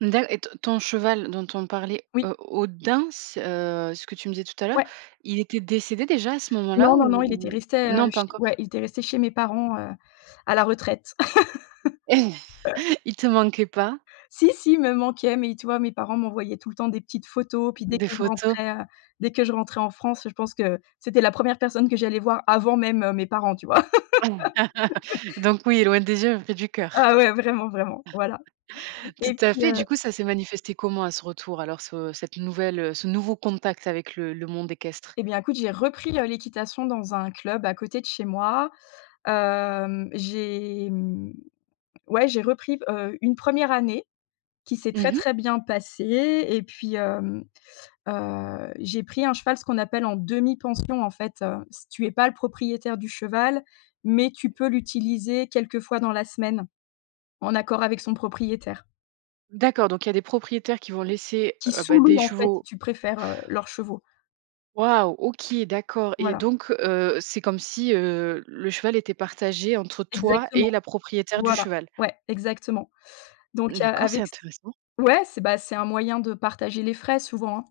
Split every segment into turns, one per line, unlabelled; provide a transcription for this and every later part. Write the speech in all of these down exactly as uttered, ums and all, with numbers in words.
Dac et t ton cheval dont on parlait
Oui.
o Odin, s heu, ce que tu me disais tout à l'heure.
Ouais.
Il était décédé déjà à ce moment
Non,
là
non, non,
ou
il était
ou?
resté, heu,
Non pas
chez
encore.
ouais, il était resté chez mes parents, heu, à la retraite.
Il te manquait pas?
Si si, il me manquait mais tu vois? Mes parents m'envoyaient tout le temps des petites photos, puis dès
Des
que je
photos.
rentrais, heu dès que je rentrais en France je pense que, c'était la première personne que j'allais voir avant même, heu, mes parents, tu vois?
Donc oui, loin des yeux mais près du coeur,
Ah ouais vraiment, vraiment, voilà
tout
et
à
puis,
fait.
heu
Du coup, ça s'est manifesté comment à ce retour alors ce cette nouvelle, heu, ce nouveau contact avec le le monde équestre?
Et bien écoute j'ai repris le l'équitation dans un club à côté de chez moi, hem, j'ai, mmh ouais j'ai repris, heu, une première année, qui s'est très,
Mmh mh.
très bien passée et puis, hem, heu, j'ai pris un cheval. Ce qu'on appelle en demi-pension en fait, heu, c tu es pas le propriétaire du cheval mais tu peux l'utiliser quelquefois dans la semaine, en accord avec son propriétaire
D'accord donc il y a des propriétaires qui vont laisser,
qui
heu, bah,
sous-loue
des
en fait si
chevaux
tu préfères, heu, leurs chevaux.
Waouh. OK, d'accord et
Voilà.
donc heu, c'est comme si, heu, le cheval était partagé entre toi
Exactement,
et la propriétaire du
voilà.
cheval?
Ouais, exactement donc heu,
D'accord, c'est
avec c
intéressant.
ouais c'est bah c'est un moyen de partager les frais souvent, hein.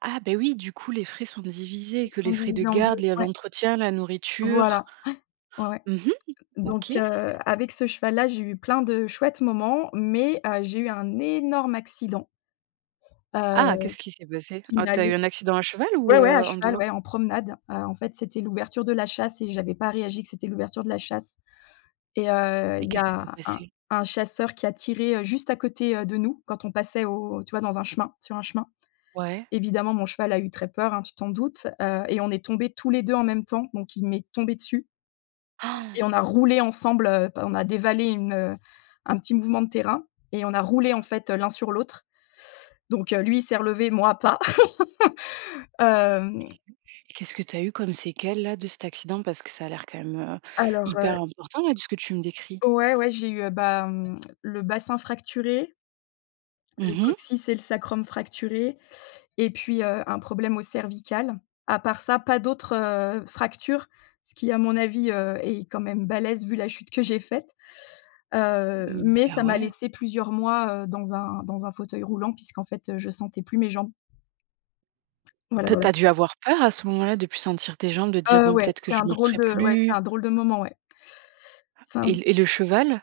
Ah beh, oui, du coup les frais sont divisés
Ils
que
sont
les frais de
divisés en
garde,
deux,
lé
ouais.
l'entretien, la nourriture.
Voilà, ouais. Ouais, ouais
Mmh mh.
donc
OK.
heu, avec ce cheval là j'ai eu plein de chouettes moments mais heu, j'ai eu un énorme accident. Heu,
Ah, qu'est-ce qui s'est passé?
qui
Oh, tu
m'allait
as eu un accident à cheval ou
ouais, ouais
heu,
à
en
cheval,
dehors?
ouais en promenade, heu, en fait c'était l'ouverture de la chasse et j'avais pas réagi que c'était l'ouverture de la chasse et heu,
Et
il y
qu'est-ce qui s'est
a un
passé?
un chasseur qui a tiré, heu, juste à côté, heu, de nous quand on passait au tu vois? Dans un chemin sur un chemin.
Ouais.
Évidemment mon cheval a eu très peur, hein, tu t'en doutes, heu, et on est tombé tous les deux en même temps donc il m'est tombé dessus et on a roulé ensemble, heu, p on a dévalé une, heu un petit mouvement de terrain, et on a roulé en fait l'un sur l'autre donc heu, lui il s'est relevé, moi pas, hem
Qu'est-ce que tu as eu comme séquelles là de cet accident? Parce que ça a l'air quand même, heu,
alors,
hyper
heu
important là de ce que tu me décris?
Ouais, ouais, j'ai eu, bah, mmh, le bassin fracturé le
Mmh mh.
coccyx et le sacrum fracturé et puis, heu, un problème aux cervicales. À part ça pas d'autres, heu, fractures. Ce qui à mon avis, heu, est quand même balèze vu la chute que j'ai faite, heu,
Mmh.
mais
Ah
ça m'a
ouais!
laissé plusieurs mois, heu, dans un dans un fauteuil roulant puisqu'en fait, heu, je sentais plus mes jambes. Voilà,
Tu as tu
voilà.
as dû avoir peur à ce moment-là, de plus sentir tes jambes, de te dire:
Heu,
«Bon
ouais,
peut-être que
c'est
je
un drôle
marcherais
de ouais c'est
plus».
un drôle de moment, ouais. C'est
Et
un
l et le cheval?